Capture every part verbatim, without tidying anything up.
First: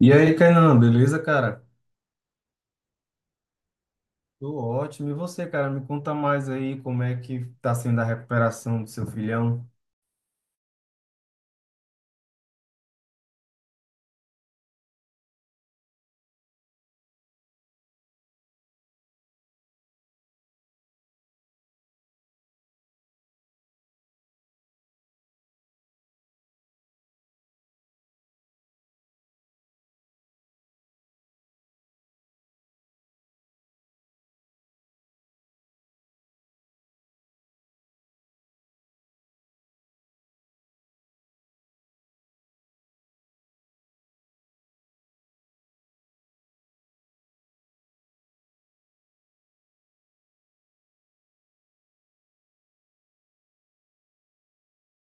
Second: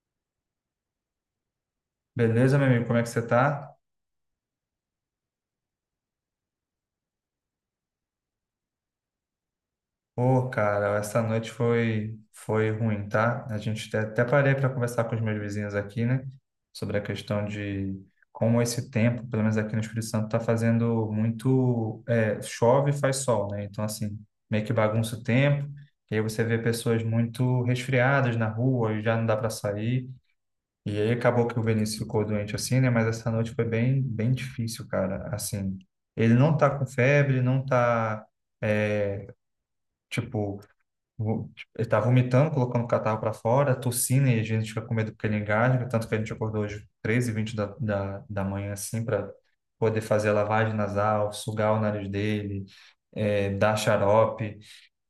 E aí, Kainan, beleza, cara? Beleza, meu amigo, como é que você tá? Tô ótimo. E você, cara, me conta mais aí como é que tá sendo a recuperação do seu filhão? Ô, cara, essa noite foi foi ruim, tá? A gente até até parei para conversar com os meus vizinhos aqui, né? Sobre a questão de como esse tempo, pelo menos aqui no Espírito Santo, tá fazendo muito é, chove e faz sol, né? Então, assim, meio que bagunça o tempo. E aí você vê pessoas muito resfriadas na rua e já não dá para sair. E aí acabou que o Vinícius ficou doente assim, né? Mas essa noite foi bem, bem difícil, cara. Assim, ele não tá com febre, não tá, é, tipo, vo- ele tá vomitando, colocando o catarro pra fora, tossindo, e a gente fica com medo porque ele engasga. Tanto que a gente acordou hoje três e vinte da, da, da manhã, assim, para poder fazer a lavagem nasal, sugar o nariz dele, é, dar xarope.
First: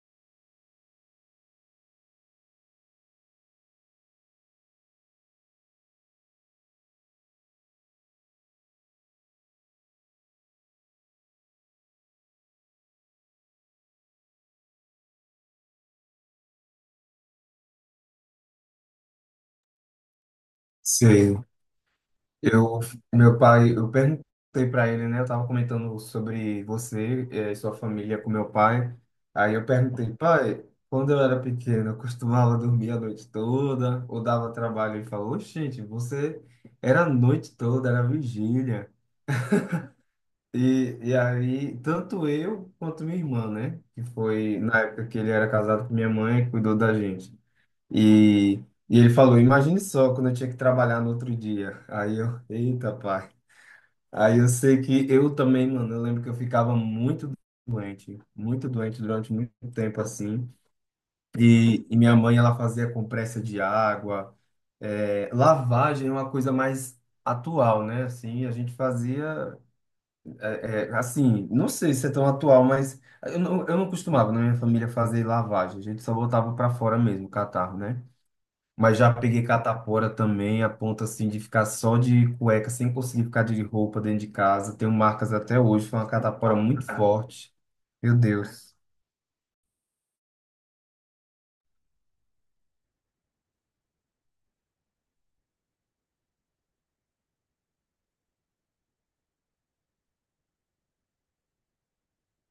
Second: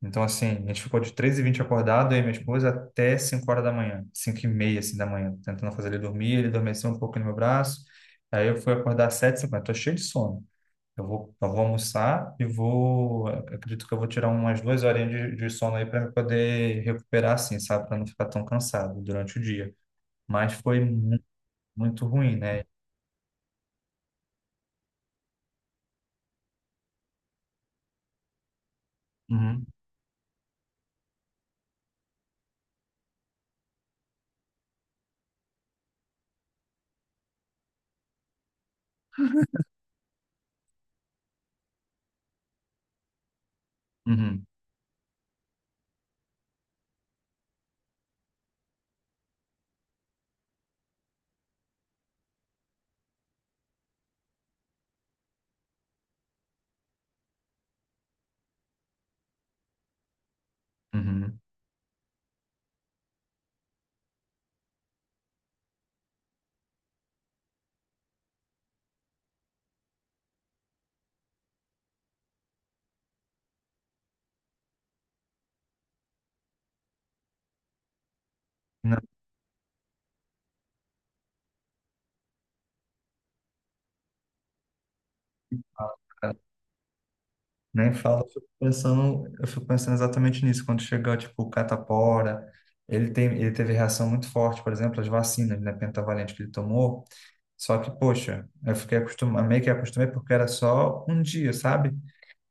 Então, assim, a gente ficou de três e vinte acordado, eu e minha esposa, até cinco horas da manhã, cinco e meia, assim, da manhã, tentando fazer ele dormir, ele adormeceu um pouco no meu braço, aí eu fui acordar às sete e cinquenta, tô cheio de sono. Eu vou, eu vou almoçar e vou, acredito que eu vou tirar umas duas horinhas de, de sono aí para poder recuperar, assim, sabe, para não ficar tão cansado durante o dia. Mas foi mu- Sei. muito ruim, né? Eu, meu pai, eu perguntei pra ele, né? Eu tava comentando sobre você eh, e sua família com meu pai. Aí eu Uhum, perguntei, pai, quando eu era pequeno, eu costumava dormir a noite toda ou dava trabalho? Ele falou, gente, você era a noite toda, era vigília. E, e aí, tanto eu quanto minha irmã, né? Que uhum, foi na época que ele era casado com minha mãe, cuidou da gente. E, e ele falou: Imagine só quando eu tinha que trabalhar no outro dia. Aí eu, eita, pai. Aí eu sei que eu também, mano, eu lembro que eu ficava muito doente, muito doente durante muito tempo assim. uhum. E, e minha mãe, ela fazia compressa de água. É, lavagem é uma coisa mais atual, né? Assim, a gente fazia. É, é, assim, não sei se é tão atual, mas eu não, eu não costumava na minha família fazer lavagem, a gente só botava para fora mesmo, catarro, né? Mas já peguei catapora também, a ponto assim de ficar só de cueca, sem conseguir ficar de roupa dentro de casa. Tenho marcas até hoje, foi uma Não, catapora muito forte. Nem Meu fala, eu fico Deus. pensando, eu fico pensando exatamente nisso. Quando chega, tipo, o catapora, ele tem, ele teve reação muito forte, por exemplo, às vacinas, né, pentavalente que ele tomou. Só que, poxa, eu fiquei acostumado, meio que acostumei porque era só um dia, sabe?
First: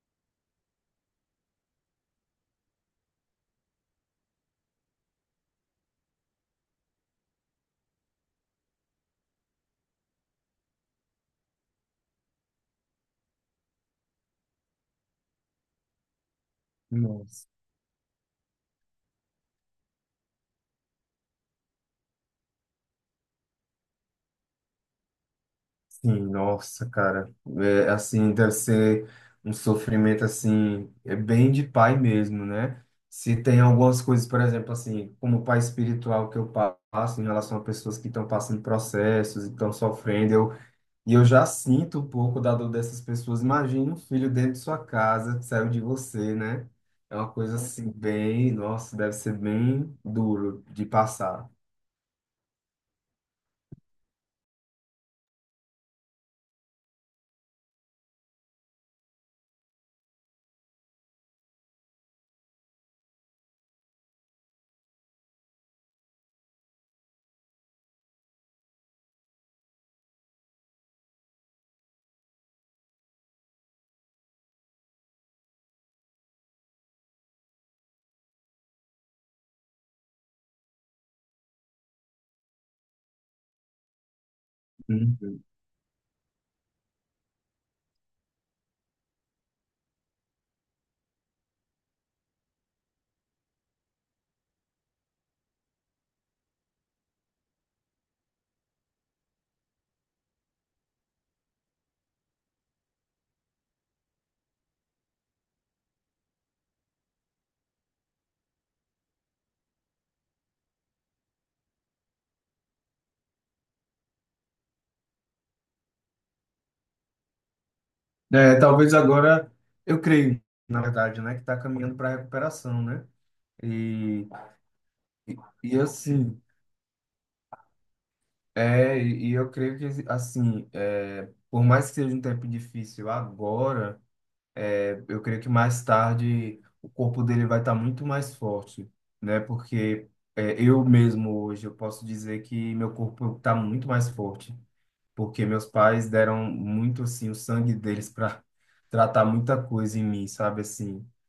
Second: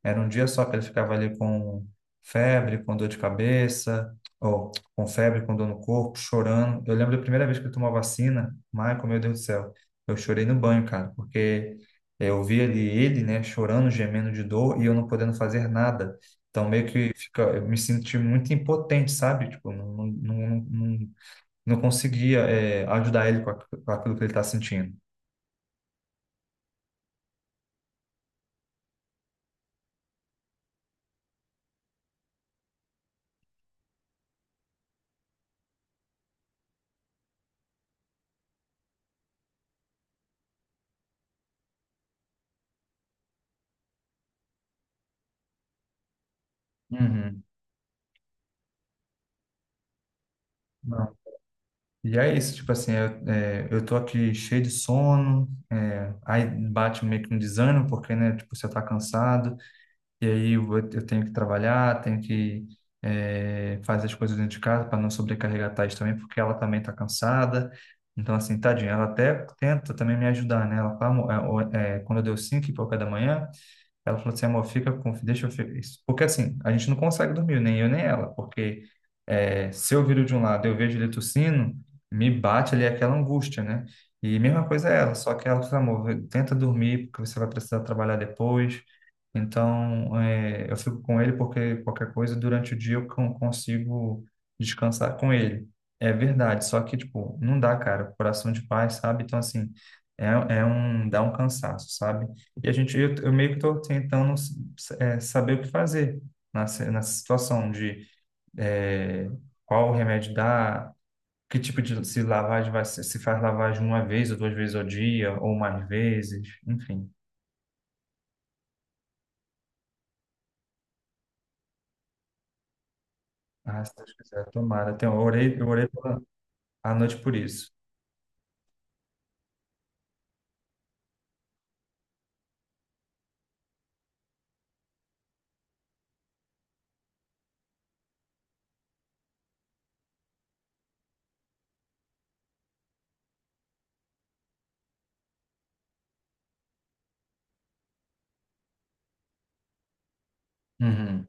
Era um dia só que ele ficava ali com febre, com dor de cabeça, ou com febre, com dor no corpo, chorando. Eu lembro da primeira vez que eu tomou a vacina, Michael, meu Deus do céu, eu chorei no banho, cara, porque eu vi ali ele, né, chorando, gemendo de dor e eu não podendo fazer nada. Então, meio que fica, Nossa. eu me senti muito impotente, sabe? Tipo, não, não, não, não, não conseguia, eh, ajudar ele com aqu- com aquilo que ele está sentindo. Sim, nossa, cara. É, assim, deve ser um sofrimento, assim, é bem de pai mesmo, né? Se tem algumas coisas, por exemplo, assim, como pai espiritual que eu passo em relação a pessoas que estão passando processos e estão sofrendo, eu, e eu já sinto um pouco da dor dessas pessoas. Imagina um filho dentro de sua casa que saiu de você, né? É uma Uhum. coisa assim, bem, nossa, deve ser bem duro de passar. E é isso, tipo assim, eu, é, eu tô aqui cheio de sono, é, aí bate meio que um desânimo, porque, né, tipo, você tá cansado, e aí eu, vou- eu tenho que trabalhar, tenho que é, fazer as coisas dentro de casa para não sobrecarregar a Thaís também, porque ela também tá cansada. Então, assim, tadinha, ela até tenta também me ajudar, né? Ela fala, "Amor, é, ó, é, quando eu deu cinco e pouca da manhã, ela falou assim, amor, fica com, deixa eu ficar isso. Porque assim, a gente não consegue dormir, nem eu nem ela, porque é, se eu viro de um lado e eu vejo ele tossindo, me bate ali aquela angústia, né? E mesma coisa é ela, só Uhum. que ela falou, amor, tenta dormir, porque você vai precisar trabalhar depois. Então, é, eu fico com ele porque qualquer coisa durante o dia eu con- consigo descansar com ele. É verdade, só que, tipo, não dá, cara, coração de pai, sabe? Então, assim, é, é um, dá um cansaço, sabe? E a gente, eu, eu meio que estou tentando é, saber o que fazer nessa, nessa situação de é, qual remédio dá, que tipo de se lavagem vai ser, se faz lavagem uma vez ou duas vezes ao dia, ou mais vezes, enfim. É, talvez agora, eu creio, na verdade, né, que está caminhando para a recuperação, né? Ah, se Deus E, quiser, tomara. Então, eu e, orei, eu e orei pela- assim, à noite por isso. é, e e eu creio que, assim, é, por mais que seja um tempo difícil agora, é, eu creio que mais tarde o corpo dele vai estar muito mais forte, né? Porque é, eu mesmo hoje, eu posso dizer que meu corpo está muito mais forte, porque meus pais deram muito, assim, o sangue deles para tratar muita coisa em mim, sabe, assim. Uhum.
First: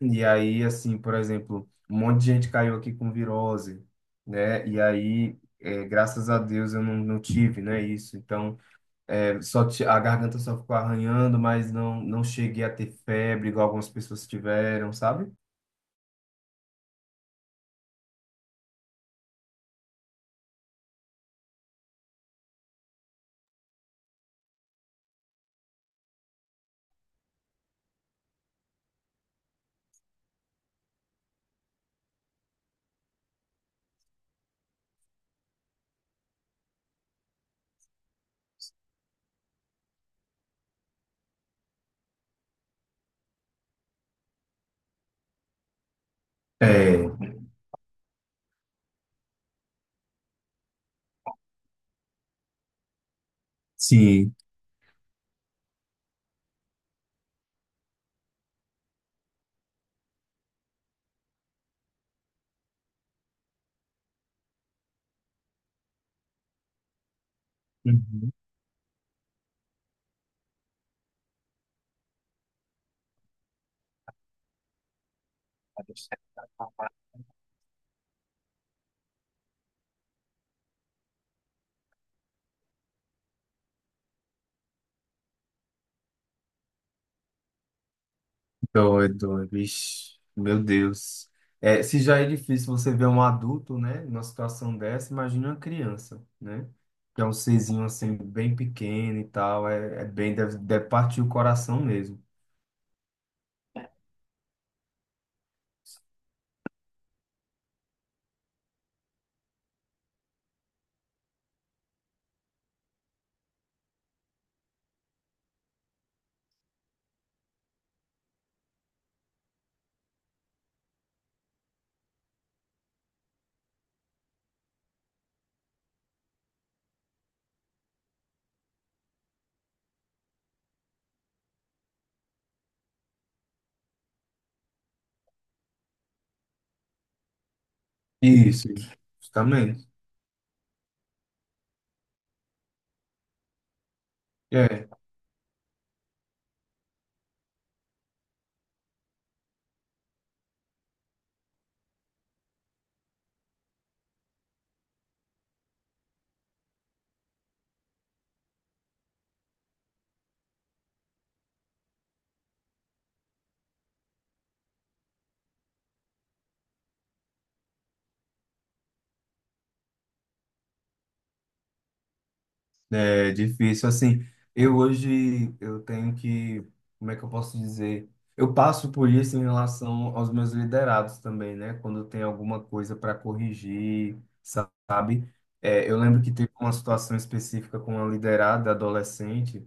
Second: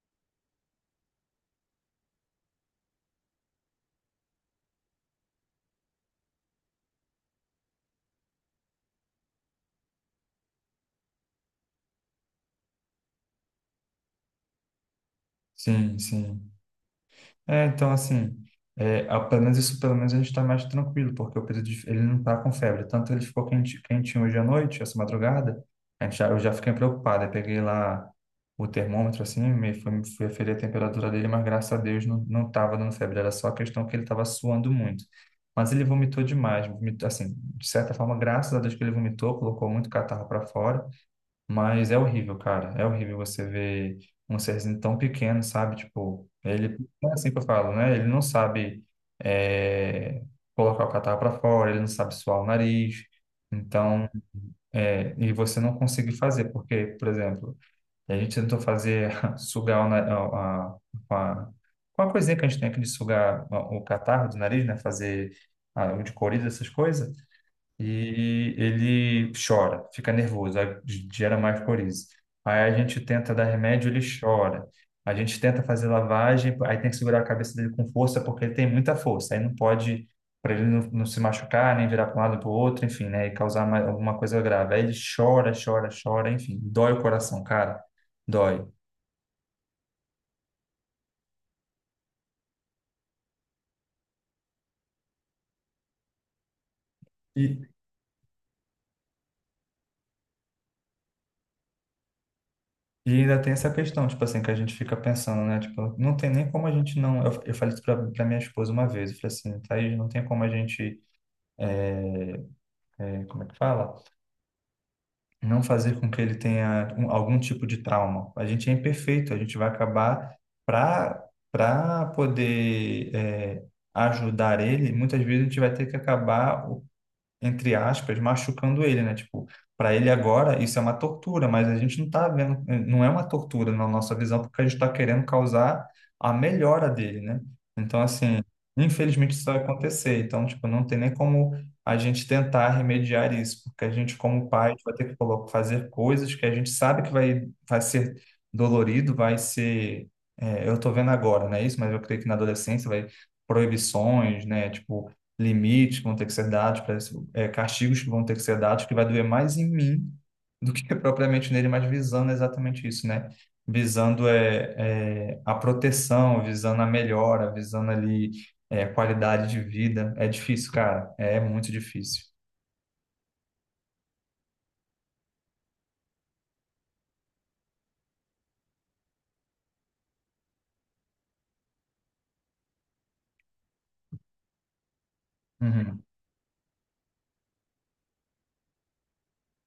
E aí, assim, por exemplo, um monte de gente caiu aqui com virose, né? E aí, é, graças a Deus eu não, não tive, né, isso. Então, é, só ti- a garganta só ficou arranhando, mas não, não cheguei a ter febre, igual algumas pessoas tiveram, sabe? Sim, sim. É, então, assim, é, ah, pelo menos isso, pelo menos a gente está mais tranquilo, porque o Pedro, de- ele não está com febre. Tanto ele ficou quente, quentinho hoje à noite, essa madrugada, a gente já, eu já fiquei preocupado. Eu peguei lá o termômetro, assim, me, fui, fui aferir a temperatura dele, mas graças a Deus não, não estava dando febre, era só a questão que ele estava suando muito. Mas ele vomitou demais, vomitou, assim, de certa forma, graças a Deus que ele vomitou, colocou muito catarro para fora, mas é horrível, cara. É horrível você ver um serzinho tão pequeno, sabe? Tipo, ele, É, é assim que eu falo, né? Ele não sabe é, colocar o catarro para fora, ele não sabe suar o nariz. Então, sim. é, e você não consegue fazer, porque, por exemplo, a gente tentou fazer sugar o, na- a, a, com a, com a coisinha que a gente tem aqui de sugar o catarro do nariz, né? Fazer a, o de coriza, essas coisas Uhum. e ele chora, fica nervoso, aí gera mais coriza. Aí a gente tenta dar remédio, ele chora. A gente tenta fazer lavagem, aí tem que segurar a cabeça dele com força, porque ele tem muita força. Aí não pode, para ele não, não se machucar, nem virar para um lado para o outro, enfim, né? E causar mais, alguma coisa grave. Aí ele chora, chora, chora, enfim, dói o coração, cara, dói. Doido, vixe, meu Deus. É, se já é difícil você ver um adulto, né, numa situação dessa, imagina uma criança, né? Que é um E, serzinho assim, bem pequeno e tal, é, é bem, deve, deve partir o coração mesmo. e ainda tem essa questão, tipo assim, que a gente fica pensando, né? Tipo, não tem nem como a gente não. Eu, eu falei isso para minha esposa uma vez, eu falei assim, Thaís, não tem como a gente. é, é, Como é que fala? Não fazer com que ele tenha um- algum tipo de trauma. A gente é imperfeito, a gente vai acabar para para poder é, ajudar ele, muitas vezes a gente vai ter que acabar entre aspas, machucando ele, né? Tipo, para ele agora isso é uma tortura, mas a gente não tá vendo, eh, não é uma tortura na nossa visão, porque a gente está querendo causar a melhora dele, né? Então, assim, Isso. infelizmente isso vai Justamente. acontecer. Então, tipo, não tem nem como a gente tentar remediar isso, porque a gente, como pai, É. vai ter que colo- fazer coisas que a gente sabe que vai, vai ser dolorido, vai ser. É, eu tô vendo agora, né? Isso, mas eu creio que na adolescência vai proibições, né? Tipo, limites que vão ter que ser dados, para esse- é, castigos que vão ter que ser dados, que vai doer mais em mim do que propriamente nele, mas visando exatamente isso, né? Visando é, é, a proteção, visando a melhora, visando ali é, a qualidade de vida. É difícil, cara. É muito difícil. É difícil, assim, eu hoje, eu tenho que, como é que eu posso dizer? Eu passo por isso em relação aos meus liderados também, né? Quando tem alguma coisa para corrigir, sabe? É, eu Uhum. lembro que teve uma situação específica com uma liderada adolescente,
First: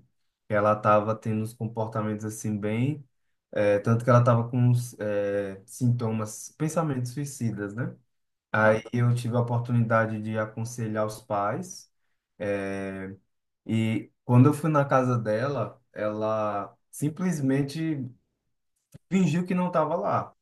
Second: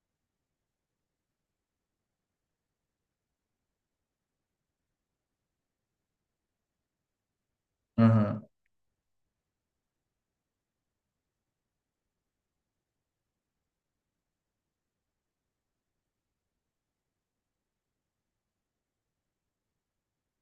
que ela estava tendo uns comportamentos assim bem, é, tanto que ela estava com uns é, sintomas, pensamentos suicidas, né? Uhum. Aí eu tive a oportunidade de aconselhar os pais, é, e quando eu fui na casa dela, ela simplesmente fingiu que não estava lá,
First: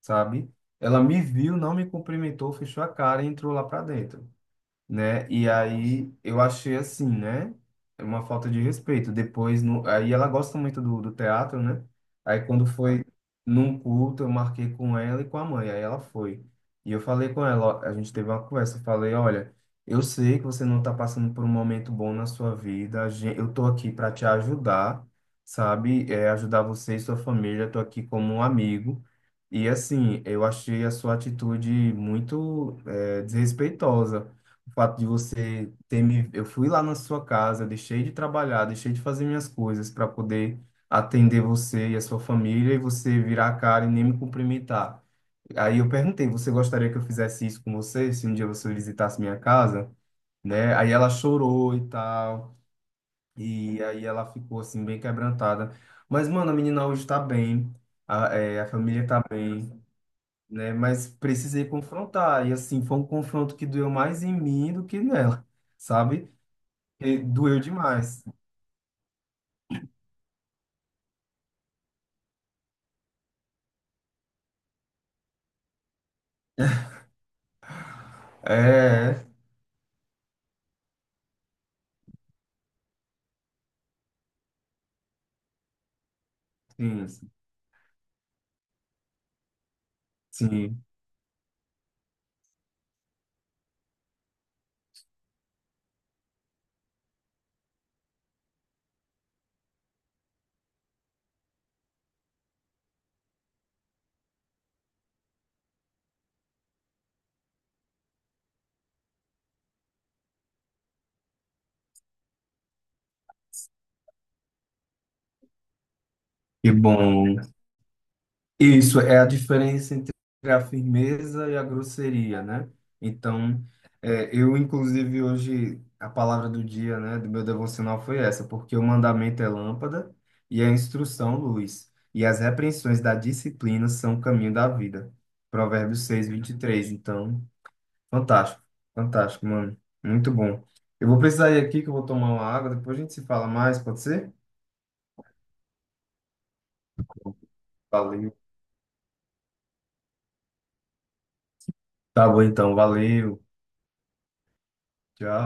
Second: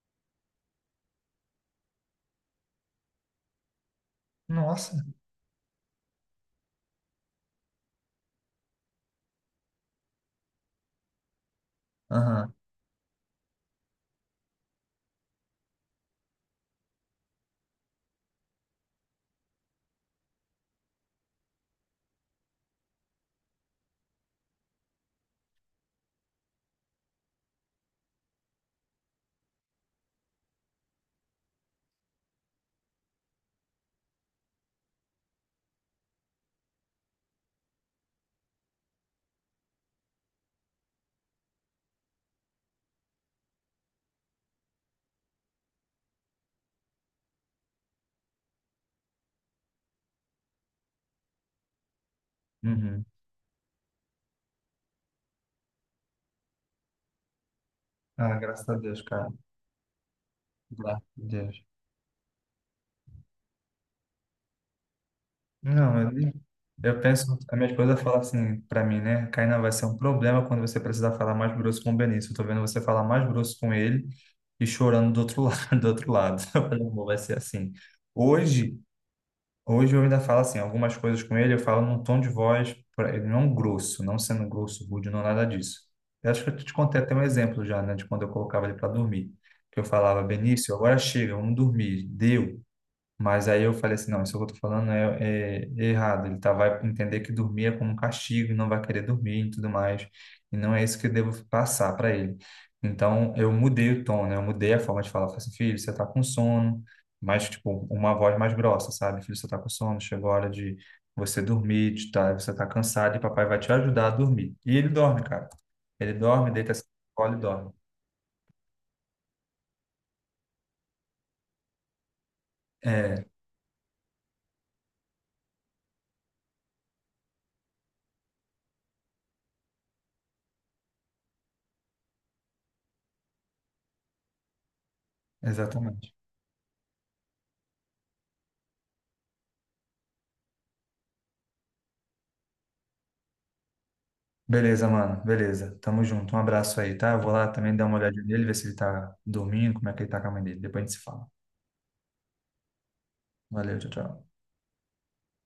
sabe? Ela me viu, não me cumprimentou, fechou a cara e entrou lá para dentro, Nossa. né? E aí eu achei assim, né? É uma falta de respeito. Depois, no... aí ela gosta muito do, do teatro, né? Aí Uhum. quando foi num culto, eu marquei com ela e com a mãe, aí ela foi. E eu falei com ela, ó, a gente teve uma conversa, eu falei, olha, eu sei que você não tá passando por um momento bom na sua vida, a gen- eu tô aqui para te ajudar, sabe? É, ajudar você e sua família, eu tô aqui como um amigo. E assim, eu achei a sua atitude muito, eh, desrespeitosa. O fato de você ter me. Eu fui lá na sua casa, eu deixei de trabalhar, deixei de fazer minhas coisas para poder atender você e a sua família e você virar a cara e nem me cumprimentar. Aí eu perguntei: você gostaria que eu fizesse isso com você, se um dia você visitasse minha casa? Né? Aí ela chorou e tal, Uhum. e aí ela ficou assim, bem quebrantada. Mas, mano, a menina hoje tá bem, a, Ah, é, a graças a Deus, família tá cara. bem, né? Graças Mas a Deus. precisei confrontar, e assim, foi um confronto que doeu mais em mim do que nela, Não, sabe? eu eu E penso, a doeu minha esposa fala demais. assim pra mim, né? Kainan, vai ser um problema quando você precisar falar mais grosso com o Benício. Eu tô vendo você falar mais grosso com ele e chorando do outro lado, do outro lado. Eu falei, amor, vai ser assim. Hoje, É, hoje eu ainda falo assim, algumas coisas com ele, eu falo num tom de voz, pra ele, não grosso, não sendo grosso, rude, não nada disso. Eu acho que eu te contei sim, até um exemplo já, né, de quando eu colocava ele para dormir. Que eu falava, Benício, sim. agora chega, vamos dormir. Deu. Mas aí eu falei assim, não, isso que eu tô falando é, é- é errado. Ele tá, vai entender que dormir é como um castigo, não vai querer dormir e tudo mais. E não é isso que eu devo passar para ele. Então, eu mudei o tom, né? Eu mudei a forma de falar. Eu Falei assim, filho, você tá com sono. Mas, tipo, uma voz mais grossa, sabe? Filho, você tá com sono, chegou a hora de você dormir, de tá, você tá cansado e papai vai te ajudar a dormir. E ele dorme, cara. Ele dorme, Que deita-se no colo bom. e dorme. Isso é a diferença entre a firmeza e a grosseria, né? É, Então, é, eu, inclusive, hoje, a palavra do dia, né, do meu devocional foi essa, porque o mandamento é lâmpada e a instrução luz, e as repreensões da disciplina são o caminho da vida. Provérbios exatamente. seis vinte e três. Então, fantástico, fantástico, mano. Muito bom. Eu vou precisar ir aqui que eu vou tomar uma água, depois a gente se fala mais, pode ser? Beleza, mano. Beleza. Tamo junto. Um abraço aí, tá? Eu vou lá também dar uma olhadinha Valeu. nele, ver se ele tá dormindo, como é que ele tá com a mãe dele. Depois a gente se fala. Tá bom então, valeu. Valeu, tchau, tchau. Tchau.